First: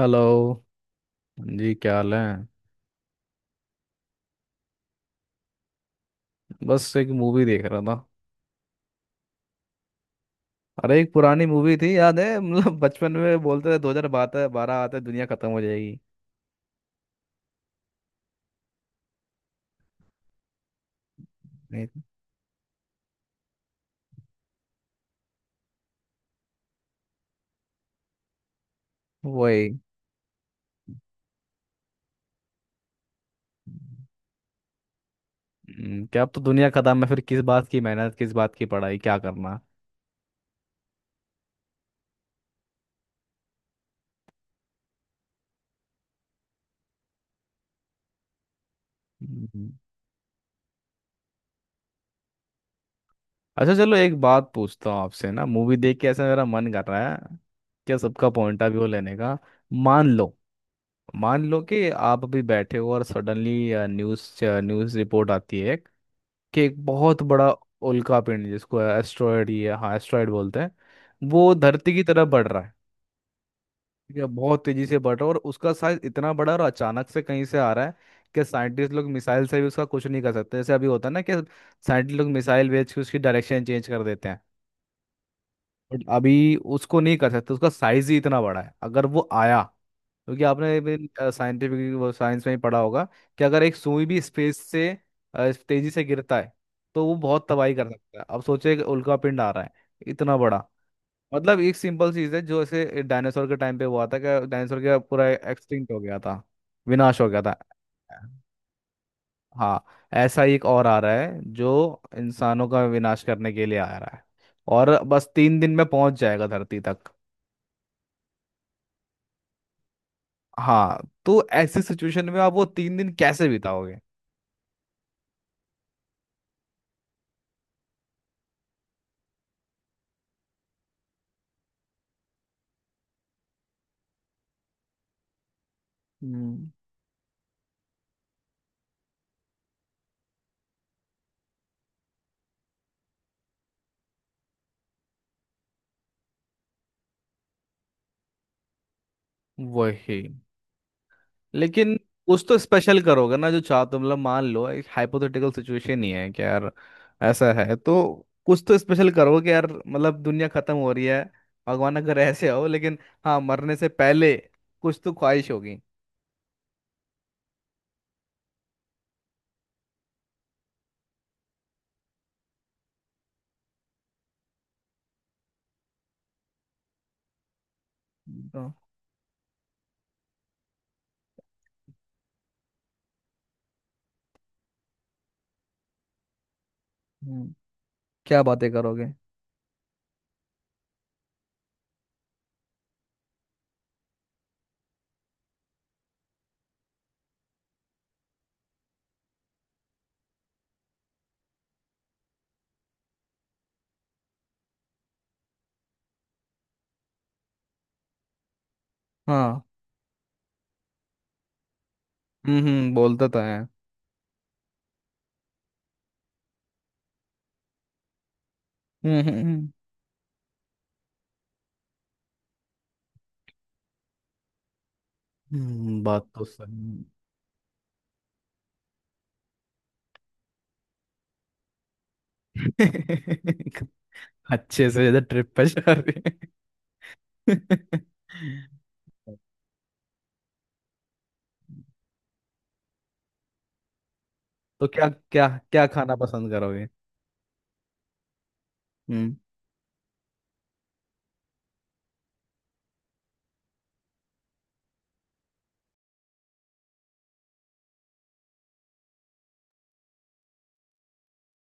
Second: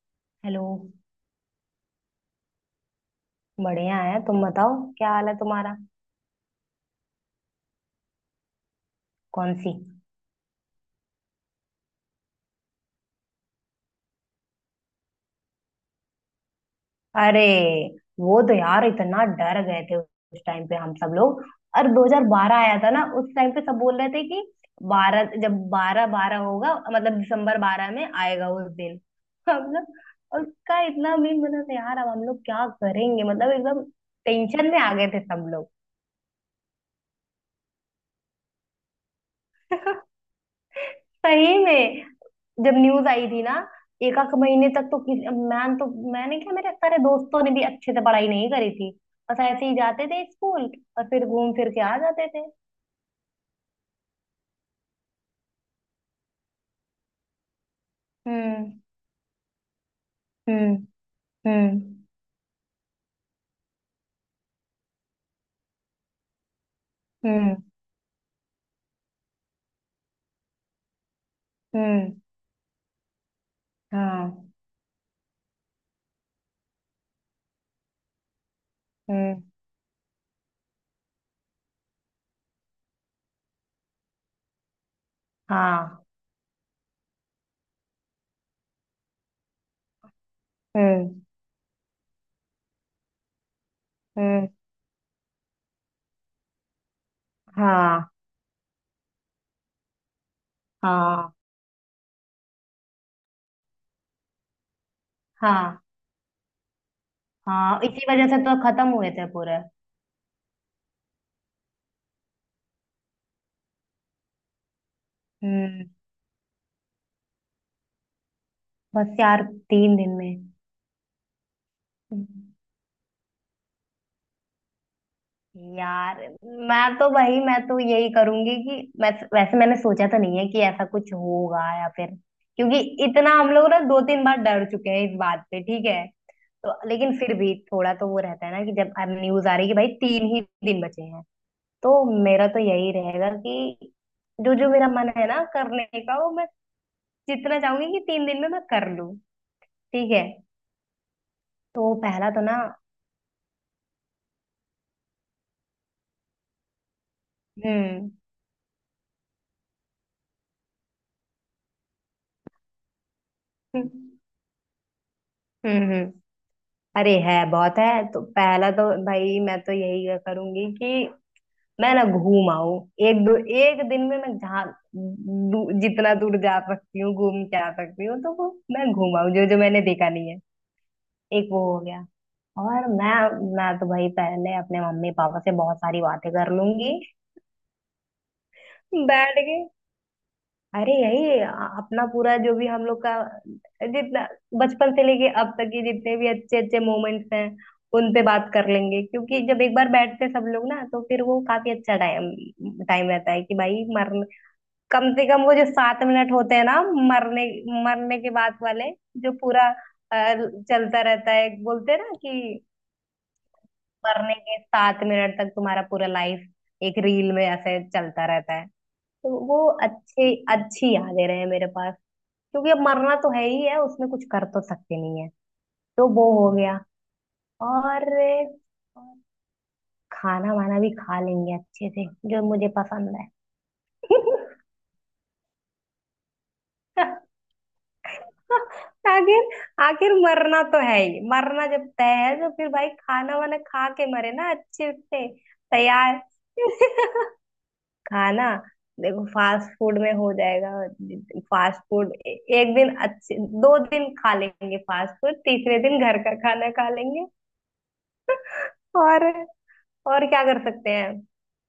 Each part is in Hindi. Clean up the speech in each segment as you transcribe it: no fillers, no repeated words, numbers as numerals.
हेलो। हेलो। हाँ जी, क्या हाल है? बढ़िया है, तुम बताओ क्या हाल है तुम्हारा। बस एक मूवी देख रहा था। कौन सी? अरे, एक पुरानी मूवी थी, याद है? मतलब बचपन में बोलते थे 2012, बारह आते दुनिया खत्म हो जाएगी। अरे वो तो यार इतना डर गए थे उस टाइम पे हम सब लोग। और नहीं। 2012 आया था ना, उस टाइम पे सब बोल रहे थे कि बारह जब बारह बारह होगा मतलब दिसंबर बारह में आएगा उस दिन। हम वही। लोग उसका इतना मीन बना था यार, अब हम लोग क्या करेंगे मतलब एकदम टेंशन में आ गए थे सब लोग। क्या, अब तो दुनिया खत्म है, फिर किस बात की मेहनत, किस बात की पढ़ाई, क्या करना। सही में। जब न्यूज आई थी ना एक आध महीने तक तो किस मैं तो मैंने क्या, मेरे सारे दोस्तों ने भी अच्छे से पढ़ाई नहीं करी थी। बस ऐसे हम्म। ही जाते थे स्कूल और फिर घूम फिर के आ जाते थे। अच्छा चलो, एक बात पूछता हूँ आपसे ना। मूवी देख के ऐसा मेरा मन कर रहा है, क्या सबका पॉइंट ऑफ हम्म। व्यू लेने का। मान लो। हम्म। मान लो हम्म। कि आप अभी बैठे हो और सडनली न्यूज़ न्यूज़ रिपोर्ट आती है कि एक बहुत बड़ा हम्म। उल्का पिंड, जिसको एस्ट्रॉयड, ये हाँ, एस्ट्रॉयड बोलते हैं, वो धरती की हम्म। तरफ बढ़ रहा है। ठीक है, हाँ। बहुत तेजी से बढ़ रहा है और उसका साइज इतना बड़ा, और अचानक से कहीं से आ रहा है कि साइंटिस्ट लोग हम्म। मिसाइल से भी उसका कुछ नहीं कर सकते, जैसे अभी होता है ना कि साइंटिस्ट लोग मिसाइल भेज के उसकी डायरेक्शन चेंज कर देते हैं। बट हाँ। अभी उसको नहीं कर सकते, उसका साइज ही इतना बड़ा है। अगर वो आया, क्योंकि आपने भी हम्म। साइंटिफिक, वो साइंस में ही पढ़ा होगा, कि अगर एक सुई भी हम्म। स्पेस से तेजी से गिरता है तो वो बहुत तबाही कर हाँ। सकता है। अब सोचिए, एक उल्कापिंड आ रहा है, इतना बड़ा। हाँ। मतलब एक सिंपल चीज है, जो ऐसे डायनासोर के टाइम पे हुआ था कि डायनासोर का पूरा हाँ। एक्सटिंक्ट हो गया था, विनाश हो गया था। हाँ इसी वजह से तो खत्म हुए थे पूरे। हाँ। ऐसा ही एक और आ रहा है, जो इंसानों का विनाश करने के लिए आ रहा है, और बस 3 दिन में हम्म। पहुंच जाएगा धरती तक। बस यार। तीन दिन में। हाँ। तो ऐसी सिचुएशन में आप वो 3 दिन कैसे बिताओगे? यार, मैं तो भाई, मैं तो यही करूंगी कि मैं, वैसे मैंने सोचा तो नहीं है कि ऐसा कुछ होगा या फिर, क्योंकि इतना हम लोग ना दो तीन बार डर चुके हैं इस बात पे, ठीक है। हम्म। तो लेकिन फिर भी थोड़ा तो वो रहता है ना कि जब न्यूज आ रही है कि भाई तीन ही दिन बचे हैं, तो मेरा तो यही रहेगा कि जो जो मेरा मन है ना करने का वो मैं जितना चाहूंगी कि तीन दिन में मैं कर लूं। ठीक वही। है। तो लेकिन पहला तो कुछ तो ना। स्पेशल करोगे ना, जो चाहते हो। मतलब मान लो, एक हाइपोथेटिकल सिचुएशन ही है कि यार ऐसा है, तो हम्म। कुछ तो स्पेशल करोगे कि यार मतलब दुनिया खत्म हो रही है। भगवान अगर ऐसे हो, लेकिन हाँ, मरने से हम्म। पहले कुछ तो ख्वाहिश होगी। हम्म। अरे है, बहुत है, तो पहला तो भाई मैं तो यही करूंगी कि मैं ना घूम आऊं। एक दो, एक दिन में मैं जहाँ जितना दूर जा सकती हूँ घूम के आ सकती हूँ तो वो तो मैं घूम आऊं, जो जो मैंने देखा नहीं है। एक वो हो गया। और मैं तो भाई पहले अपने मम्मी पापा से बहुत सारी बातें कर लूंगी हम्म, क्या बातें करोगे? बैठ के। अरे यही अपना पूरा जो भी हम लोग का, जितना बचपन से लेके अब तक के जितने भी अच्छे अच्छे मोमेंट्स हैं उन पे बात कर लेंगे, क्योंकि जब एक बार बैठते हैं सब लोग ना तो फिर वो काफी अच्छा टाइम टाइम रहता है कि भाई मरने, कम से कम वो जो सात मिनट होते हैं ना, मरने मरने के बाद वाले जो हाँ। पूरा चलता रहता है, बोलते हैं ना कि हम्म, बोलता तो है। मरने के सात मिनट तक तुम्हारा पूरा लाइफ एक रील में ऐसे चलता रहता है। तो वो हम्म। अच्छे, अच्छी यादें रहे मेरे पास, क्योंकि अब मरना तो है ही है, उसमें कुछ कर तो सकते नहीं है। तो बात वो तो हो गया। सही और और खाना वाना भी खा लेंगे अच्छे से जो मुझे है। पसंद है। अच्छे से इधर ट्रिप पे जा रहे हैं। आखिर, आखिर मरना तो है ही, मरना जब तय है तो फिर भाई खाना वाना खा के मरे ना तो अच्छे क्या से। क्या क्या खाना तैयार। पसंद करोगे? खाना। देखो हम्म। फास्ट फूड में हो जाएगा। फास्ट फूड एक दिन अच्छे, दो दिन खा लेंगे फास्ट फूड, तीसरे दिन घर का खाना खा लेंगे। और और क्या कर सकते हैं।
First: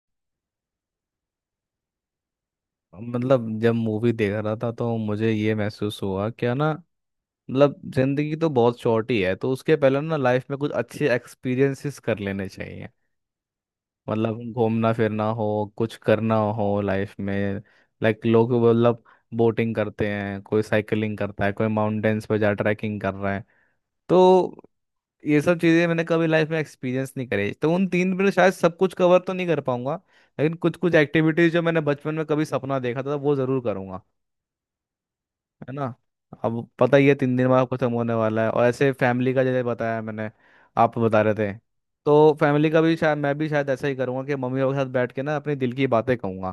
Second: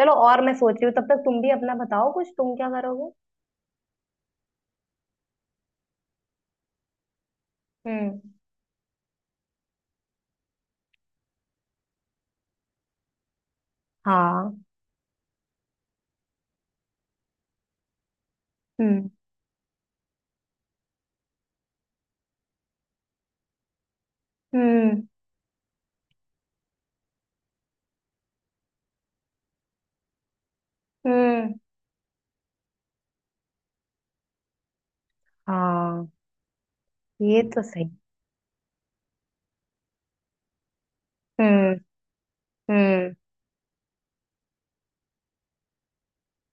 चलो, और मैं सोच रही हूँ तब तक तुम भी अपना बताओ, कुछ तुम क्या करोगे। मतलब जब मूवी देख रहा था तो मुझे ये महसूस हुआ, क्या ना, मतलब हम्म। जिंदगी तो बहुत शॉर्ट ही है, तो उसके पहले ना लाइफ में कुछ अच्छे एक्सपीरियंसेस कर लेने चाहिए। मतलब हाँ। घूमना फिरना हो, कुछ करना हो लाइफ में, लाइक लोग मतलब हम्म। बोटिंग करते हैं, कोई साइकिलिंग करता है, कोई माउंटेन्स पे जा ट्रैकिंग कर रहा है। तो हम्म। ये सब चीजें मैंने कभी लाइफ में एक्सपीरियंस नहीं करी, तो उन तीन में शायद सब कुछ कवर तो नहीं कर पाऊंगा, लेकिन कुछ कुछ एक्टिविटीज हम्म। जो मैंने बचपन में कभी सपना देखा था वो जरूर करूंगा। है ना। हाँ। अब पता ही है तीन ये दिन तो बाद सही। खत्म होने वाला है, और ऐसे फैमिली का, जैसे बताया मैंने, आप बता रहे थे। हम्म। तो फैमिली का भी हम्म। शायद, मैं भी शायद ऐसा ही करूंगा कि मम्मी पापा के साथ बैठ के ना अपने दिल की बातें कहूंगा,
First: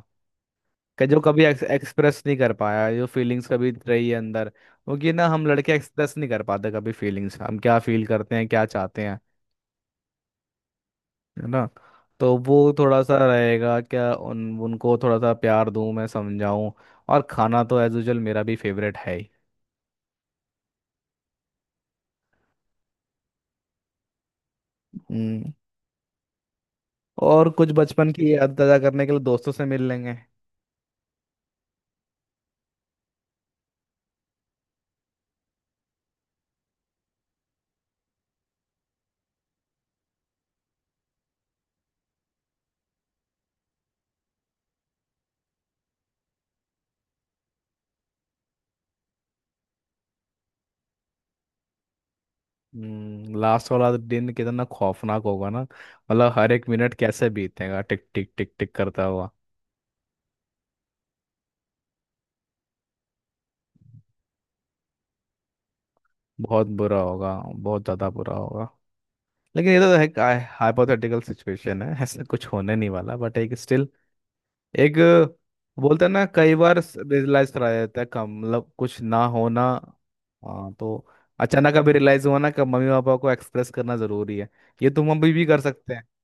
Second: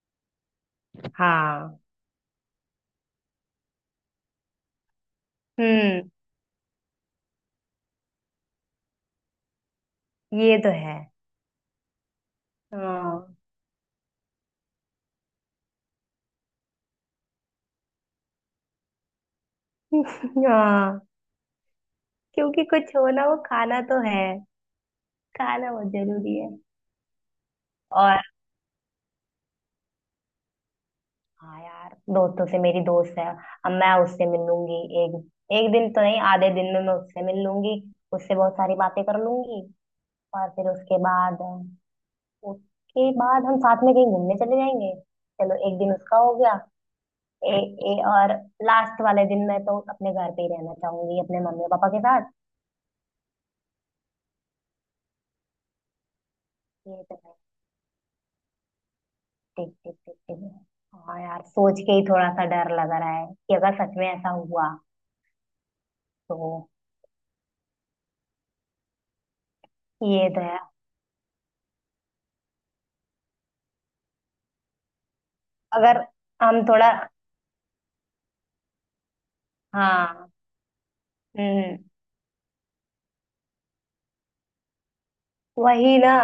कि जो कभी हाँ। एक्सप्रेस नहीं कर पाया, जो फीलिंग्स कभी रही है अंदर, क्योंकि ना हम लड़के हम्म। एक्सप्रेस नहीं कर पाते कभी फीलिंग्स, हम क्या फील करते हैं, क्या चाहते हैं। ये तो है। है ना। तो वो थोड़ा सा हाँ। रहेगा, क्या उन उनको थोड़ा सा प्यार दूं, मैं समझाऊं। और खाना तो एज यूजल मेरा भी फेवरेट है ही। हाँ, क्योंकि कुछ हो ना, वो खाना तो है। हम्म। खाना बहुत जरूरी है। और कुछ बचपन और की याद ताजा करने के लिए दोस्तों से मिल लेंगे। हाँ यार, दोस्तों से, मेरी दोस्त है, अब मैं उससे मिल लूंगी। एक एक दिन तो नहीं, आधे दिन में मैं उससे मिल लूंगी। उससे बहुत सारी बातें कर लूंगी और फिर उसके बाद हम साथ में कहीं घूमने चले जाएंगे। चलो एक दिन उसका हो गया। ए, ए, और लास्ट वाले दिन मैं तो अपने घर पे ही रहना चाहूंगी, अपने मम्मी पापा के साथ। लास्ट वाला दिन कितना खौफनाक होगा ना, मतलब हर एक मिनट ये तो कैसे है। बीतेगा, टिक टिक टिक टिक करता हुआ। टिक टिक टिक टिक। हाँ यार सोच के ही थोड़ा सा डर लग रहा है कि अगर सच में ऐसा हुआ तो। बहुत बुरा होगा, बहुत ज्यादा बुरा होगा। लेकिन ये तो ये है, तो है। हाइपोथेटिकल सिचुएशन है, ऐसा कुछ होने नहीं वाला, बट एक स्टिल, एक, बोलते अगर हैं ना, कई हम बार थोड़ा। रियलाइज कराया जाता है कम, मतलब कुछ ना होना। हाँ। हाँ, तो अचानक हम्म। अभी रियलाइज हुआ ना कि मम्मी पापा को एक्सप्रेस करना जरूरी है, ये तुम अभी भी कर सकते वही हैं। ना।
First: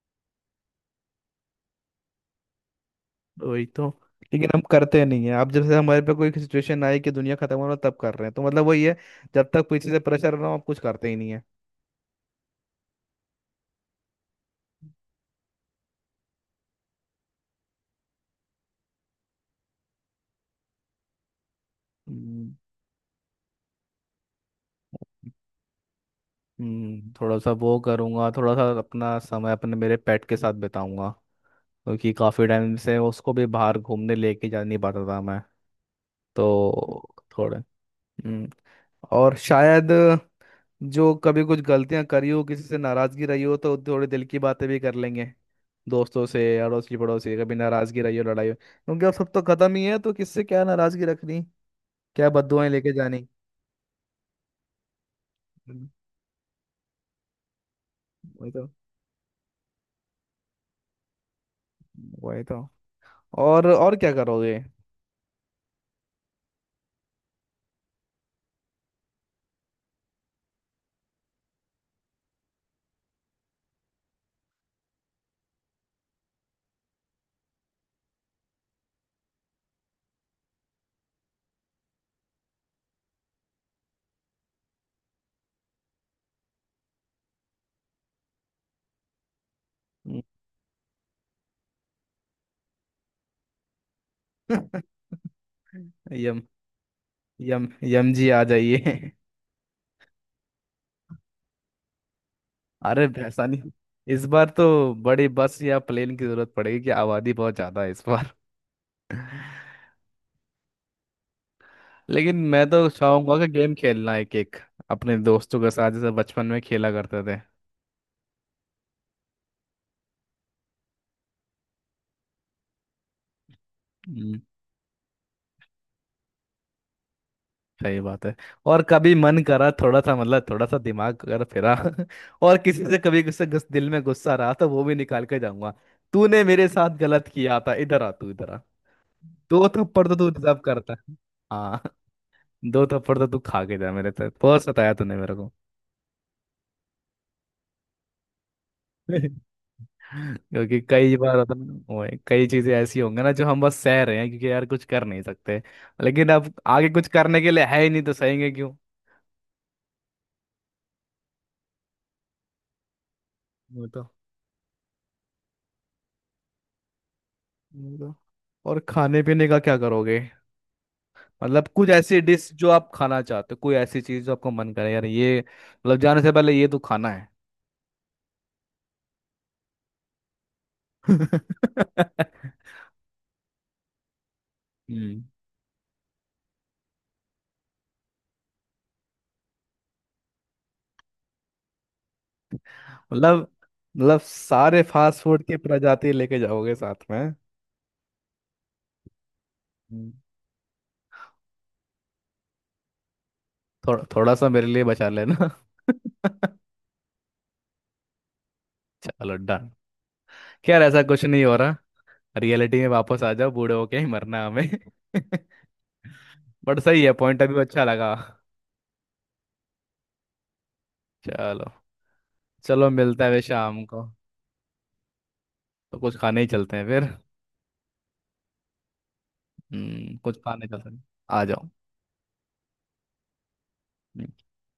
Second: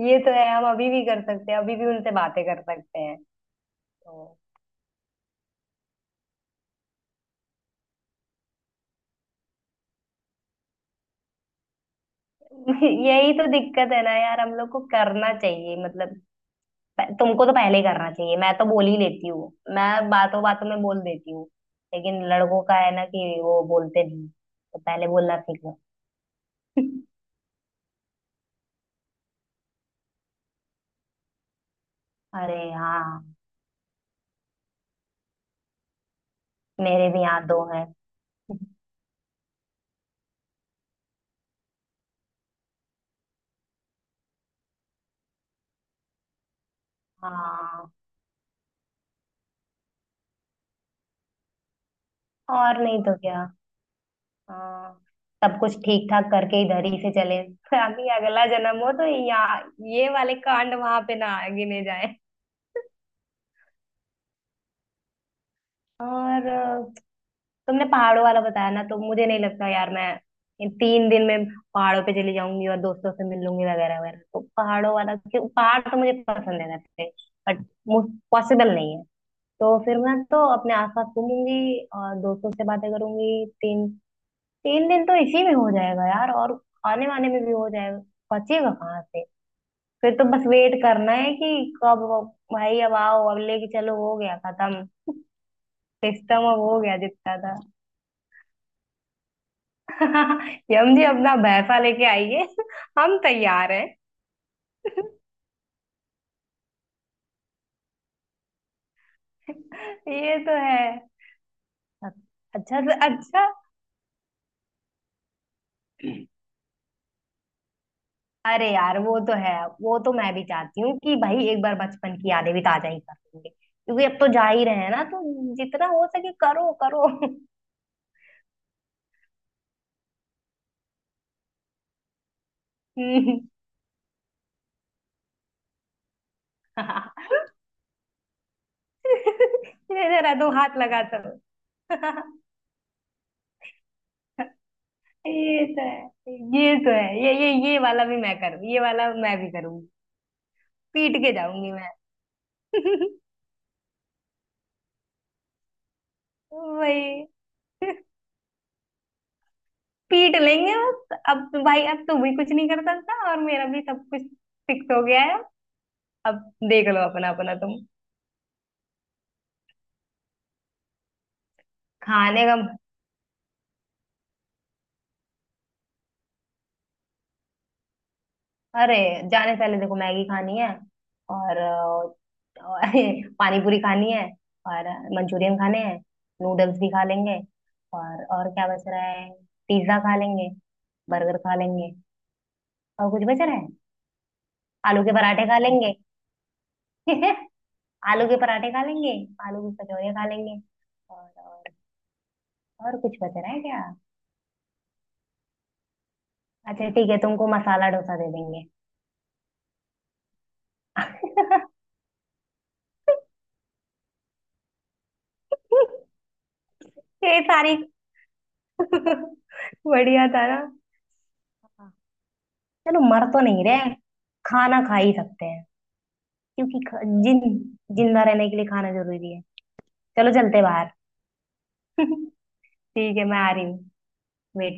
ये तो है, हम अभी भी कर सकते हैं, अभी भी उनसे बातें कर सकते हैं। वही तो, तो। लेकिन हम करते नहीं है, अब जब से हमारे पे कोई सिचुएशन आई कि दुनिया खत्म होना तब कर रहे हैं, तो मतलब वही है, जब तक पीछे से प्रेशर ना हो आप कुछ करते ही नहीं है। यही तो दिक्कत है ना यार, हम लोग को करना चाहिए मतलब, तुमको तो पहले करना चाहिए, मैं तो बोल ही लेती हूँ, मैं बातों बातों में बोल देती हूँ, लेकिन हम्म। लड़कों का है ना कि वो बोलते नहीं, तो पहले बोलना सीखो। थोड़ा सा वो करूंगा, थोड़ा सा अपना समय अपने मेरे पेट के साथ बिताऊंगा, क्योंकि काफी अरे टाइम से उसको हाँ। भी बाहर घूमने लेके जा नहीं पाता था मैं। मेरे तो भी यहाँ थोड़े। दो हैं। हम्म। और शायद, जो कभी कुछ गलतियां करी हो, किसी से नाराजगी रही हो, तो थोड़ी दिल की बातें भी कर लेंगे, दोस्तों से, अड़ोसी पड़ोसी कभी हाँ। नाराजगी रही हो, लड़ाई हो, क्योंकि अब सब तो खत्म ही है, तो किससे क्या नाराजगी रखनी, क्या बददुआएं और लेके नहीं तो जानी। क्या। हाँ। सब कुछ हम्म, ठीक ठाक करके इधर ही से चले, ताकि अगला वही तो। जन्म हो तो यहाँ ये वाले कांड वहां पे ना गिने जाए। वही तो। और क्या करोगे? और तुमने पहाड़ों वाला बताया ना, तो मुझे नहीं लगता यार, मैं इन तीन दिन में पहाड़ों पे चली जाऊंगी और दोस्तों से मिल लूंगी वगैरह वगैरह, तो पहाड़ों वाला क्यों, पहाड़ तो मुझे पसंद है वैसे, बट पॉसिबल नहीं है। तो फिर मैं तो अपने आसपास घूमूंगी और दोस्तों से बातें करूंगी, तीन तीन दिन तो इसी में हो जाएगा यार, और आने वाने में भी हो जाएगा, बचेगा कहाँ से। फिर हम्म। तो बस वेट करना है कि कब, भाई अब आओ, अब लेके चलो, हो गया खत्म यम। सिस्टम, अब हो गया जितना था। यम। यम जी आ जाइए। यम जी, अपना भैंसा लेके आइए, अरे हम भैसानी। तैयार हैं। इस बार तो बड़ी बस या प्लेन की जरूरत पड़ेगी कि आबादी बहुत ज्यादा है इस बार। ये तो है। लेकिन मैं अच्छा तो से चाहूंगा कि अच्छा। गेम खेलना एक एक अपने दोस्तों के साथ, जैसे बचपन में खेला करते थे। अरे यार वो तो है, वो तो मैं भी चाहती हूँ कि भाई एक बार बचपन की यादें भी ताजा ही कर लेंगे, क्योंकि अब तो हम्म, जा ही रहे हैं ना, तो जितना हो सके करो करो। सही बात है। और कभी मन करा थोड़ा सा, मतलब थोड़ा सा दिमाग अगर फिरा, और किसी से कभी हम्म। दिल में गुस्सा रहा तो वो भी निकाल के जाऊंगा। तूने मेरे साथ हाँ। गलत किया था, इधर आ, तू इधर आ। दो थप्पड़ तो तू जरा दो डिजर्व हाथ करता लगा, है। चलो। हाँ। दो थप्पड़ तो तू खा के जा, मेरे साथ बहुत सताया तूने मेरे को। ये तो है, ये तो है, ये वाला भी मैं करूँ, ये वाला मैं भी करूंगी। क्योंकि कई पीट के बार होता है जाऊंगी मैं। ना, कई चीजें ऐसी होंगी ना जो हम बस सह रहे हैं, क्योंकि यार कुछ कर नहीं सकते। लेकिन अब आगे कुछ वही। करने के लिए है ही नहीं, तो सहेंगे क्यों। पीट लेंगे बस, अब तो भाई अब तू भी कुछ नहीं कर सकता और मेरा भी वो तो। सब कुछ फिक्स हो गया है। अब देख लो अपना अपना तुम। वो तो। और खाने पीने का क्या करोगे? मतलब कुछ ऐसी खाने डिश का। जो आप खाना चाहते हो, कोई ऐसी चीज जो आपको मन करे, यार ये मतलब जाने से पहले ये तो खाना है। अरे, जाने से पहले देखो, मैगी खानी है हम्म और, और पानी पूरी खानी है। और मंचूरियन खाने हैं, नूडल्स भी खा लेंगे। और क्या बच रहा है। पिज्जा खा लेंगे, बर्गर खा लेंगे, और कुछ मतलब बच रहा है। मतलब सारे आलू के फास्ट फूड पराठे की खा लेंगे। प्रजाति लेके जाओगे साथ में? आलू के पराठे खा लेंगे, आलू की हम्म। कचौड़ियाँ खा लेंगे। और और कुछ बच रहा है क्या। थोड़ा थोड़ा सा मेरे लिए बचा लेना। अच्छा ठीक है, तुमको मसाला डोसा दे देंगे। चलो डन। क्या यार, ऐसा कुछ नहीं हो रहा, रियलिटी में वापस आ जाओ, बूढ़े होके ही मरना है हमें। बट सही है ये पॉइंट, अभी सारी। अच्छा लगा। बढ़िया था ना। चलो। चलो, चलो, मिलता मर है वे तो नहीं शाम रहे, को। खाना खा ही सकते हैं, तो कुछ खाने ही चलते क्योंकि हैं ख- फिर। जिन जिंदा रहने के लिए खाना जरूरी है। चलो कुछ चलते खाने चलते बाहर। हैं। आ जाओ। ठीक है मैं आ रही हूँ। वेट।